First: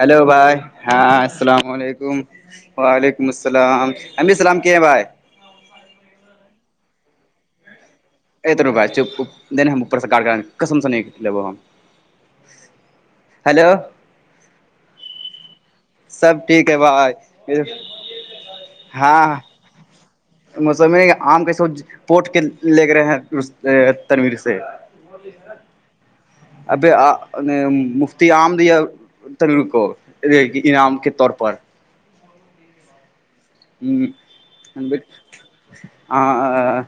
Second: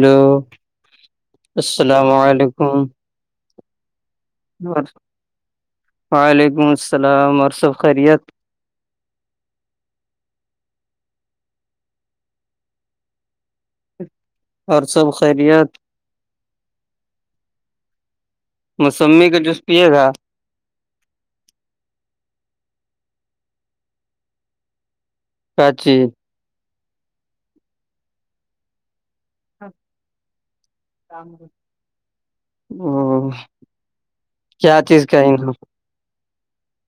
Hello بھائی ہاں السلام علیکم وعلیکم السلام حمی سلام کے ہیں اور بھائی [unintelligible] وعلیکم السلام عرسب خیریت [unintelligible] اتر ر ب نہیں ہم اوپر سے کاارٹ کر کسم سے نہیں ل لیب ہم [unintelligible] ہیلو اور سب خیریت سب ٹھیک ہے بھائی ہاں یہ گا موسم آم کی سو پوٹ کے لےگ رہے ہیں تنیر سے [unintelligible] وہ بھی کاچی ابھی مفتی آم دیا تل کو انعام کے طور پر او کیا چیز کا ہے نا؟ [unintelligible] ہ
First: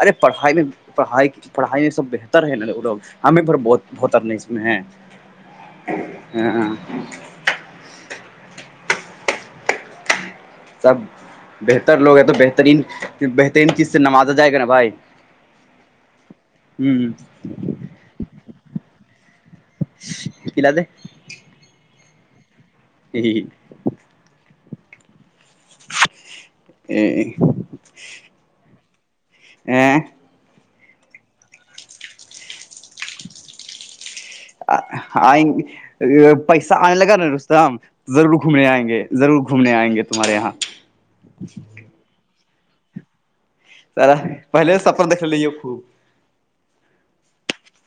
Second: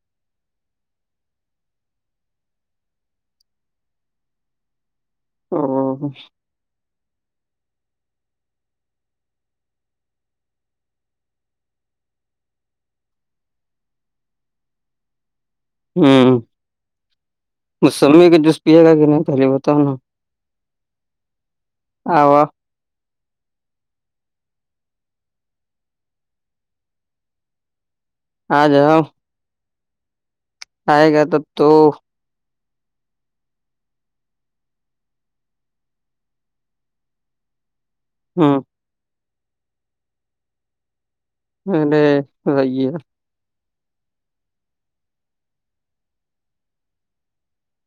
ارے پڑھائی میں پڑھائی پڑھائی میں سب بہتر ہے نا لوگ ہمیں پر بہتر نہیں اس میں ہے او ہ ہ [unintelligible] سب بہتر لوگ ہیں تو بہترین بہترین چیز سے نوازا جائے گا نا بھائی ہوں موسممی کا جوس پیے گا کہ نہیں پہلے بتاؤ نا ہلااد آو جی [inaudible] [inaudible] ہ جا ہ [unintelligible] آئے گا تب تو آئیں پیسہ آنے لگا نا رست ہم ضرور ہوں گھومنے آئیں گے ضرور گھومنے آئیں گے تمہارے یہاں [unintelligible] سارا پہلے سے اپ د لیی خوب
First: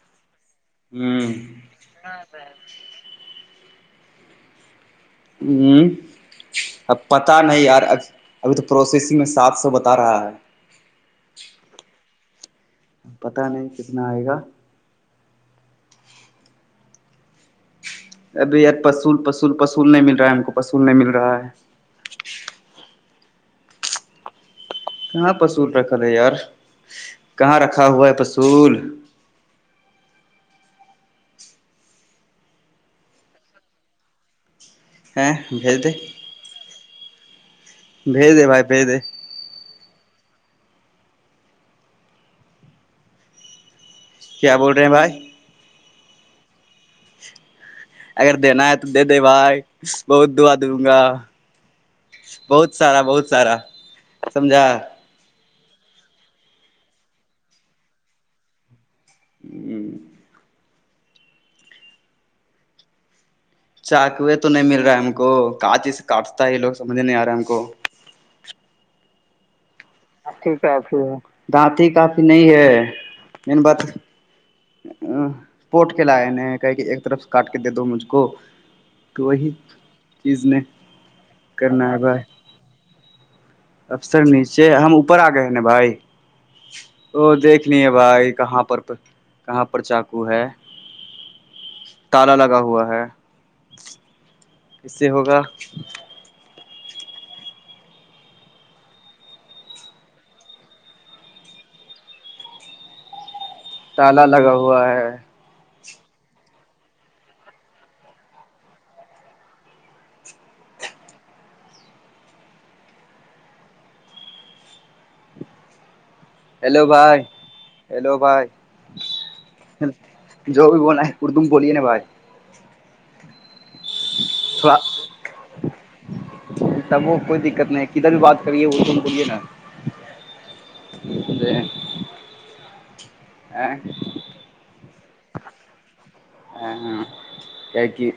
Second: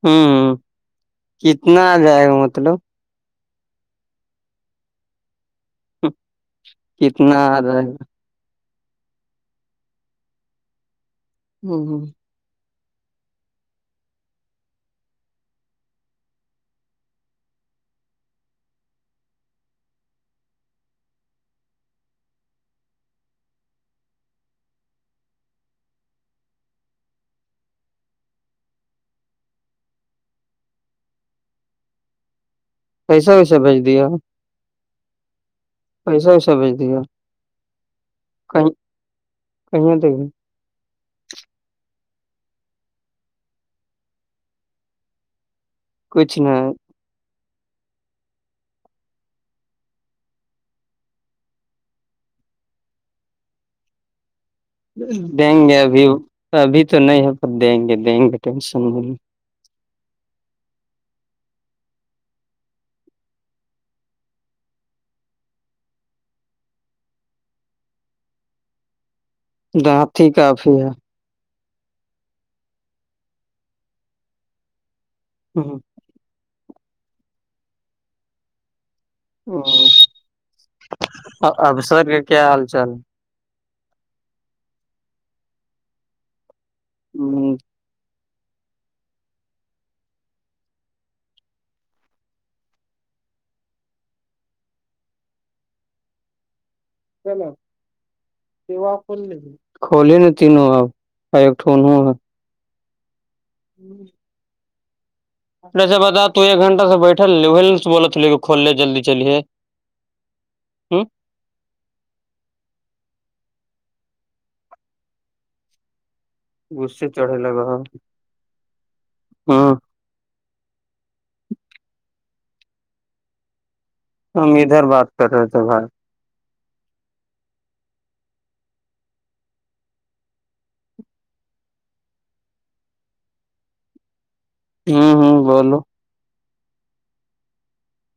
ہمم ہ کتنا جائے گا مطلب ہمم ہوں، اب پتہ کتنا آ نہیں یار جائے اب گا ابھی تو پروسیسنگ میں سات سو بتا رہا ہے ہمم ہمم پتا نہیں کتنا آئے گا ابھی یار پسل پل پول نہیں مل رہا ہے ہم کو پسول نہیں مل رہا ہے کہاں پشل رکھل ہے یار کہاں رکھا ہوا ہے پسل کییسا ویسا بھیج دیا ہاں بھیج دیں پیسہ ویسا بھیج دیا بھیج دے بھائی کہیں بھیج دے [unintelligible] کیا بول رہے ہیں بھائی کچ نہ اگر دینا ہے تو دے دے بھائی بہت دعا دوں گا بہت سارا بہت سارا سمجھا دیں گے ابھی ابھی تو نہیں ہے پر دیں گے دیں گے ٹینشن نہیں جی چاکوے تو نہیں مل رہا ہے ہم کو کاانچی سے کاٹتا ہے یہ لوگ سمجھ نہیں آ رہا ہے ہم کو دا د کافی ہے دانتی کافی نہیں ہےان بات اپورٹ کے لائے نے کہ کہ ایک طرف سے کاٹ کے دے دو مجھ کو تو وہی چیز نے کرنا ہے ابسر ب کا ہے کیا حال چال افسر نیچے ہم اوپر آ گئے ہیں نا بھائی تو ہے؟ دیکھنی ہے بھائی کہاں پر پ کہاں پر چاقو ہے تالا لگا ہوا ہے اس سے ہوگا چلو کولی تینوں آ ایکٹھون ہو تالا لگا ہوا ہے سا بتا تو ایک گھنٹہ سے بیٹھل بے کول لے جلدی چلیے ہوں ہیلو غصے بھائی چڑھے لگا ہیلو بھائی ہوں جو بھی بولنا ہے اردو میں بولیے نا بھائی ہم تھوڑا ادھر بات کر رہے تھے بھائی تب وہ کوئی دقت نہیں کدھر بھی بات کری ہے وہ تو ہم بولیے نا [unintelligible] ہمم ہمم بولو ہمم ہمم کی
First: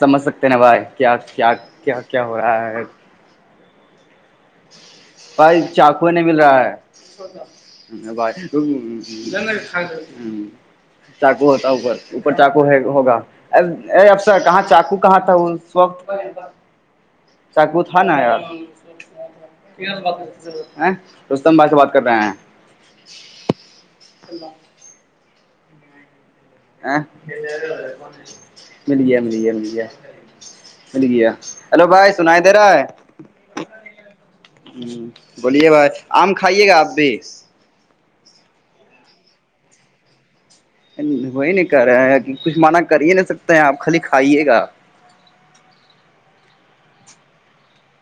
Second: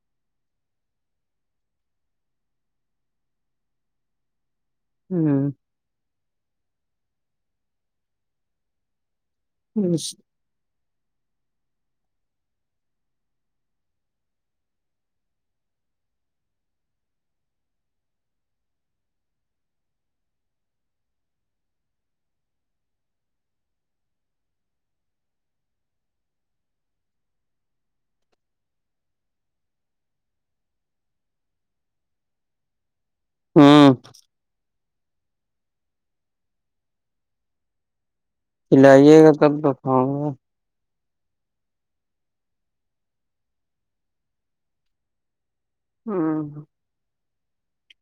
سمجھ سکتے ہیں نا بھائی کیا کیا کیا کیا ہو رہا ہے ہ بائی چقو نہیں مل رہا ہے چاقو ہوتا اوپر اوپر چاقو ہوگا اے افسر کہاں چاقو کہاں تھا وقت سو تھا نا یار بھائی سے بات کر رہے ہیں آاں مل گیا مل گیا مل گیا مل گیا ہلو بھائی سنا ہے دے رہا ہے ہاں بولیے بھائی آم کھائیے گا آپ بھی چلائیے گا کب تک آؤں گا وہی نہیں کہہ رہے ہیں کہ کچھ مانع کر ہی نہیں سکتے ہیں آپ خالی کھائیے گا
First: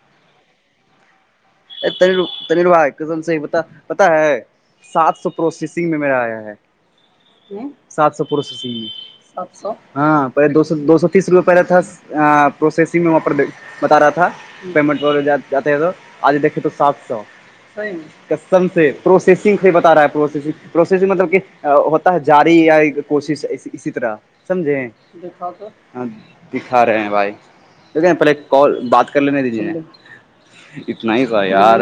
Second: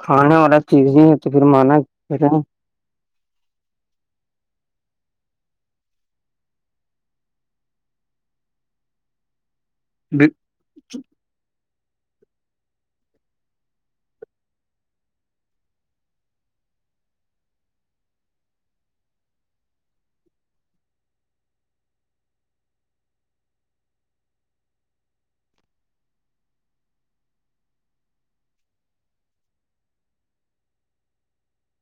کھانے والا چیز ہی پھر مانا ہلو تل بھائی قسم صحی پتا ہے سات سو پروسیسنگ میں میرا آیا ہے سات سو پوسو س سات سو ہاں پہلے دو سو دو سو تیس روپے پہلاے تھا پروسیسنگ میں وہاں پر بتا رہا تھا پمٹ جات آج دے تو صاف کسٹم سے پروسیسنگ سے بتا رہا ہے پروسیسنگ پروسیسنگ مطلب کہ ہوتا ہے جاری یا کوشش اسی طرح سمجھے دکھا رہے ہیں بھائی دیکھ پہلے کال بات کر لین دیجی اتنا ہی تھا یار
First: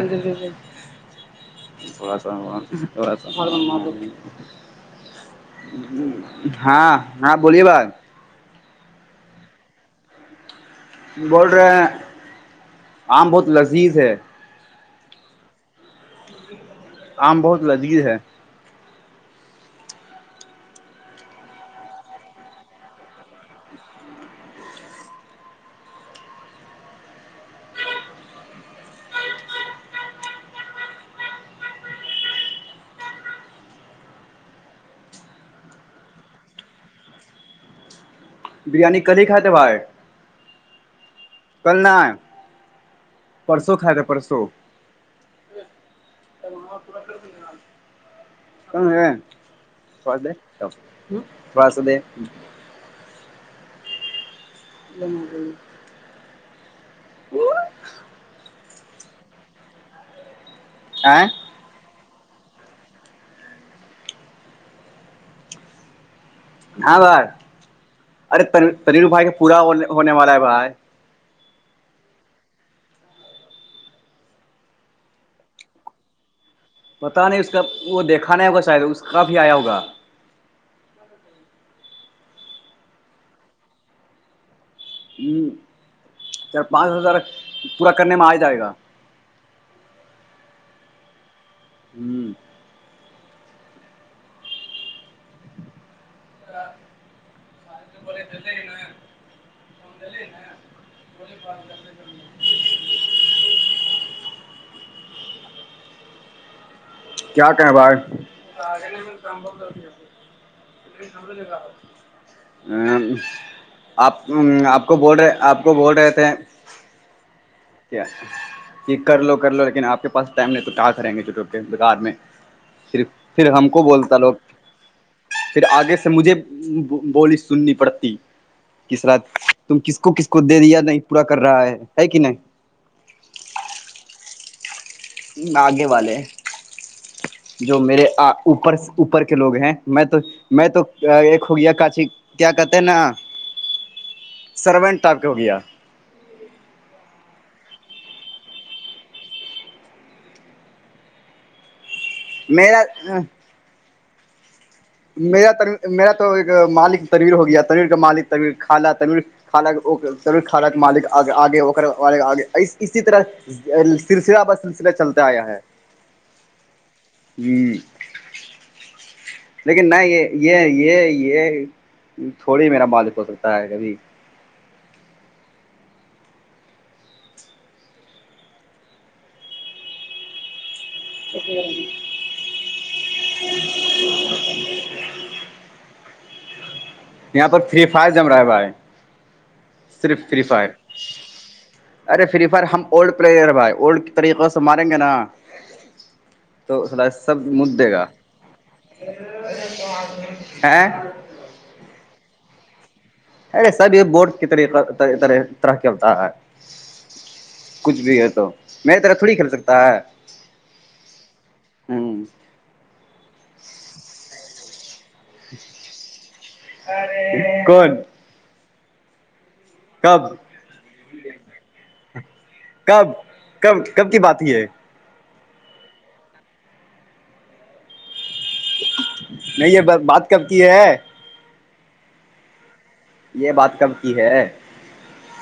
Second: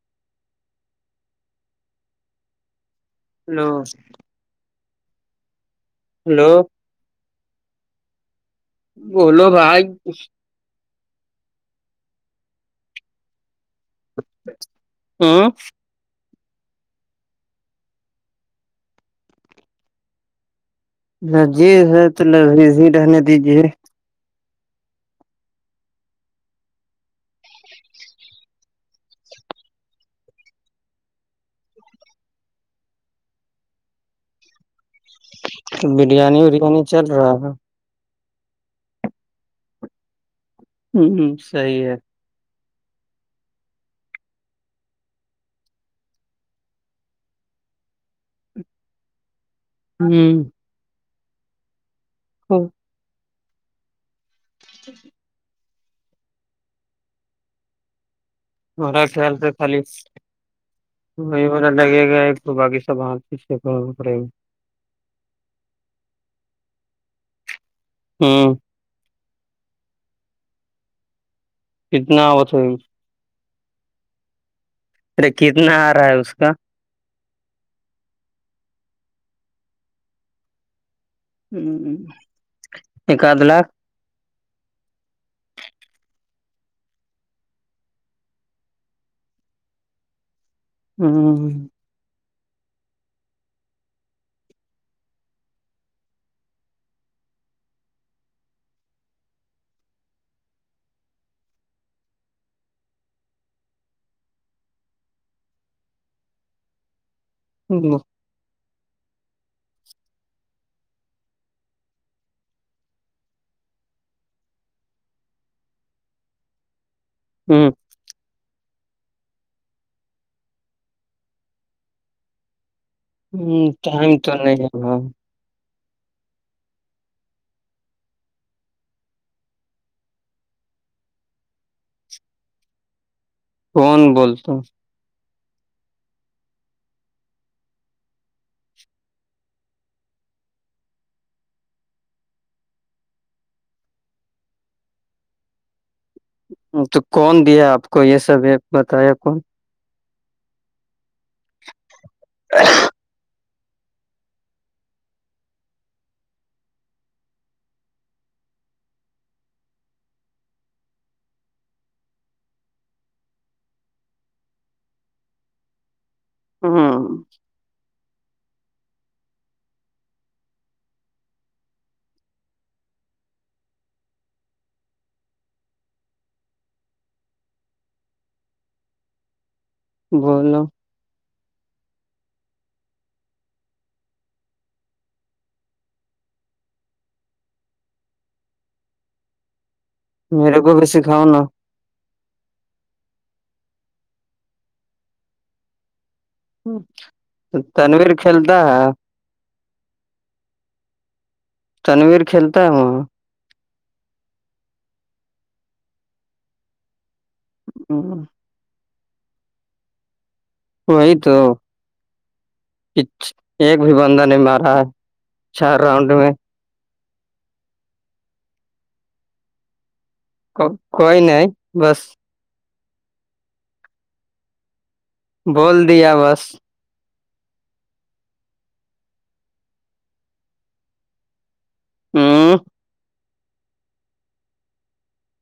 بس اورا سفار میں معلی ہلو ہاں ہاں بولیے بھائی بولو بھائی بول رہے ہیں آم بہت لذیذ ہے ہاں آم بہت لذیذ ہے لذیذ ہے تو لیذ ہی رہنے دیجیے بریانی اریانی چل رہا ہے بریانی کدھی کھات تھے بھائیر ہ ہ صحیح ہے آئے پرسوں کھائے تھا پرسوں [inaudible] ہ فس دفس دے ہاں لگا لری مرا خیال سے خالی لگے گا ایک تو باقی سب ہے گا ہاں بھائی ہ ارے ترین بھائی کا پورا ہونے والا ہے بھائی کتنا ہوت ارے کتنا آ رہا ہے اس کا پتاہ نہیں اس کا وہ دیکھا نہیں ہوگا شاید اس کاب ہی آیا ہوگا ایک آد لاکھ ہ چ پانچ ہزار پورا کرنے میں آ جائے گا ہاں ہوں ا سال تو بولے دل ہی نا ف دل نا [inaudible] کیا کہیں بائی آپ آپ کو بول رہے آپ کو بول رہے تھے ہوں کیا یہ کر لو کر لو لیکن آپ کے پاس ٹائم نہیں تو کہاں کریں گے چ بار میں صرف ہ ٹائم تو نہیں ہےاں پھر آگے سے مجھے بولی سننی پڑتی کس رات تم کس کو کس کو دے دیا نہیں پورا کر رہا ہے ہے کہ نہیں کون بولتا آگے والے جو میرے اوپر اوپر کے لوگ ہیں میں تو میں تو ایک ہو گیا کاچی کیا کہتے ہیں نا سرونٹ آپ کے ہو گیا تو کون دیا آپ کو یہ سب ہے بتایا کون میلا ہ میرا میرا تو ایک مالک تنویر ہو گیا ترییر کا مالک طویر خالا تنیر خانہ رور خھانا مالک آگےگ اسی طرح سلسلہ بس سلسلہ چلتا آیا ہے ہاں جی لیکن نہ یہ یہ یہ یہ تھوڑی میرا مالک ہو سکتا ہے کبھی بولو شکریہی یہاں پر فری فائر جم رہا ہے بھائی صرف فری میرے فائر کو بھی سکھاؤ نا ارے فری فر ہم اولڈ پلیئر ہیں بھائی اولڈ طریقے سے ماریں گے نا تو سر سب مددے گا تنویر کھیلتا ہے ا تنویر کھیلتا ہے وہ ارے سب یہ بورڈ کی طریقرح طرح کیا ہوتا ہے کچھ بھی ہاں ہے تو میرری طرح تھوڑی کرل سکتا ہے وہی تو ہ ایک بھی بندہ نہیں مار رہا ہے چار راؤنڈ میں کون کب کوئی نہیں بس کب کب کب کی بات ہی ہے بول دیا بس نہیں یہ بات کب کی ہے ہوں یہ بات کم کی ہے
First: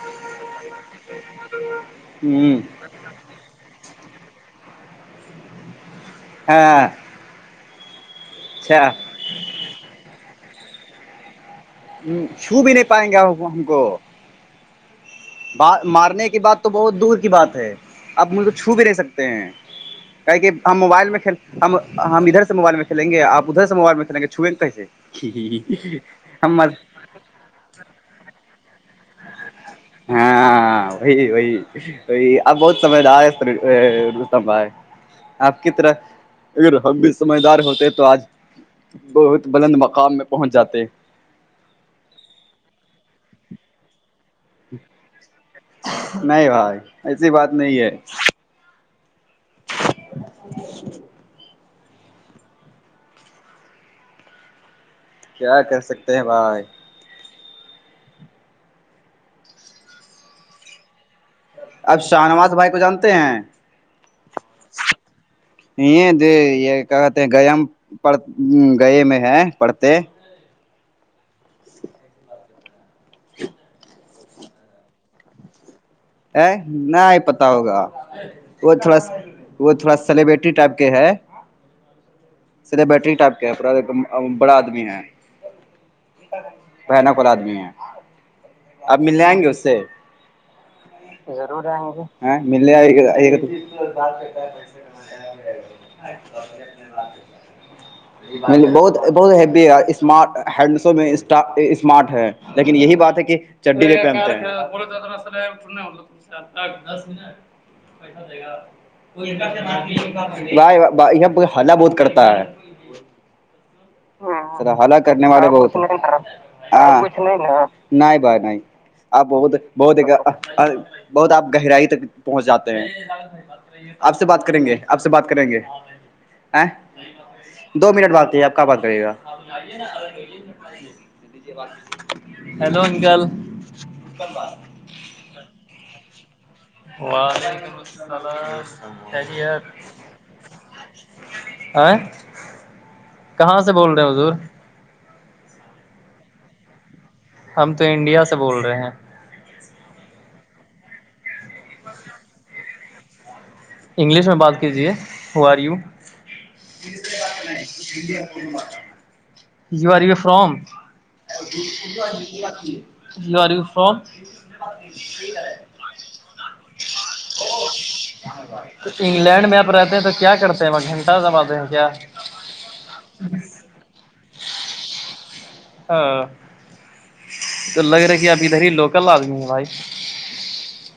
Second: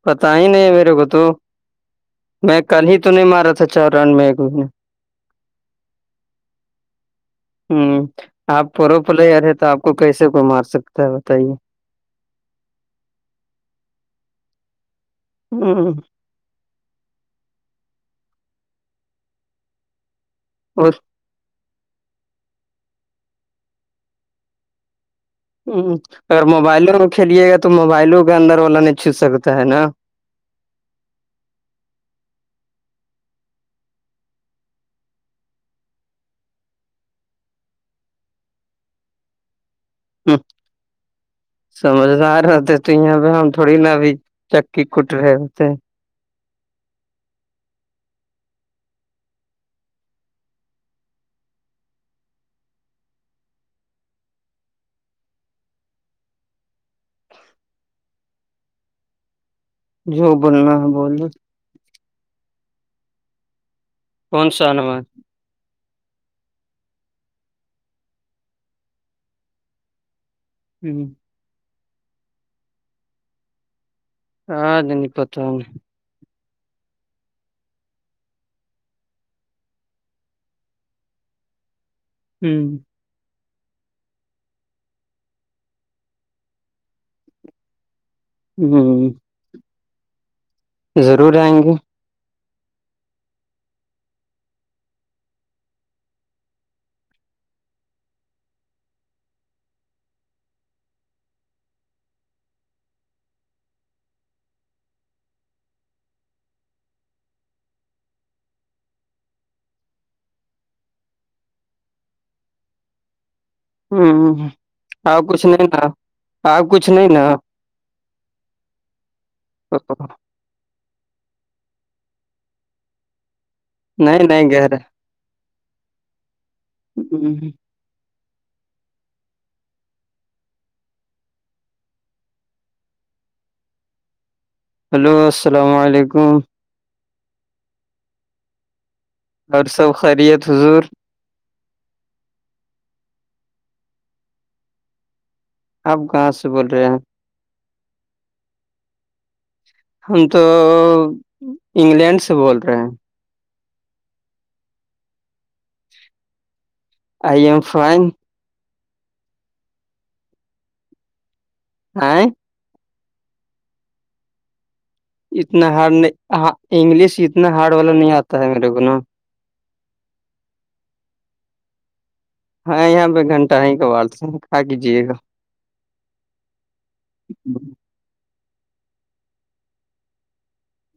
پتا ہی نہیں میرے کو تو ہ میں کل ہی تو نہیں مارا تھا چار رن میں ہاں ہوں آپ اچھا پروپلیئر ہے تو آپ کو کیسے کوئی مار سکتا ہے بتائیے ہ چھو بھی نہیں پائیں گے ہم کو بات ہوں مارنے کی بات تو بہت دور کی بات ہے آپ مجھ کو چھو بھی رہ سکتے ہیں کہے کہ ہم وہ موبائل میں کل ہم ادھر سے موبائل میں کھیلیں گے آپ ادھر سے موبائل میں کھیل گے چھوئ گے کیسے ہ اگر ہم موبائلوں میں کھیلیے گا تو موبائلوں کا اندر والا نہیں چھو سکتا ہے نا ہاں وہی وہی اب بہت سمجھدار ہے ط ر ہے آپ کی طرح اگر ہم بھی سمجھدار ہوتے تو آج بہت بلند مقام میں پہنچ جاتے سمجدار ہوتے تو یہاں پہ ہم تھوڑی نا ابھی چکی کٹ رہے ہوتے نہیں بھائی ایسی بات نہیں ہے کیا کر سکتے ہیں بھائی جو بولنا ہے بول اب شاہ نواز بھائی کو جانتے ہیں کون سا آ نما یہ د یہ کیا کہتے ہیں گیا پڑ گئے میں ہے پڑھتے ہوں [inaudible] ہاں جن تو نہ ہی پتا ہوگا وہ تھوڑا وہ تھوڑا سلیبریٹی ٹائپ کے ہے صھے بیٹری ٹائپ ایک بڑا آدمی ہے بانک والا آدمی ہے اب مل جائیں گے اس سے ضرور آئیں گے ہاں مل توتنے لگے بہت بہت ہیی ہےینڈ اسمارٹ ہے لیکن یہی بات ہے کہ چڈی رے پہمتے [inaudible] یہ حلا بہت کرتا ہے ہ حلا آپ کرنے کچھ والے نہیں نا آپ کچھ نہیں نا بہتاں نہیں بائی نہیں آپ بہت بہت ایک نہیں بہت آپ گہرائی تک پہنچ جاتے ہیں آپ سے بات نہیں کریں گہرا گے آپ سے بات کریں گے دو منٹ بات ہے آپ کا بات کرے گا ہیلو انکال ہلو السلام علیکم اور سب خیریت حضور وعسیکم آ کہاں سے بول رہے حضور آپ کہاں سے بول رہے ہیں ہم تو انڈیا سے بول رہے ہیں ہم تو انگلینڈ سے بول رہے ہیں انگلش میں بات کیجیے how are you I am fine you are way from آئ [unintelligible] ہ انگلش اتنا ہارڈ والا نہیں آتا ہے میرے کو تو نا انگلینڈ میں آپ رہتے ہیں تو کیا کرتے ہیں وہ گھنٹہ زباتے ہیں کیا ہاں یہاں پہ گھنٹہ ہی کوالتے ہیں کھا کیجیے گا ہاں گا تو لگ رہا کہ اب ادھر ہی لوکل آدمی ہیں بھائی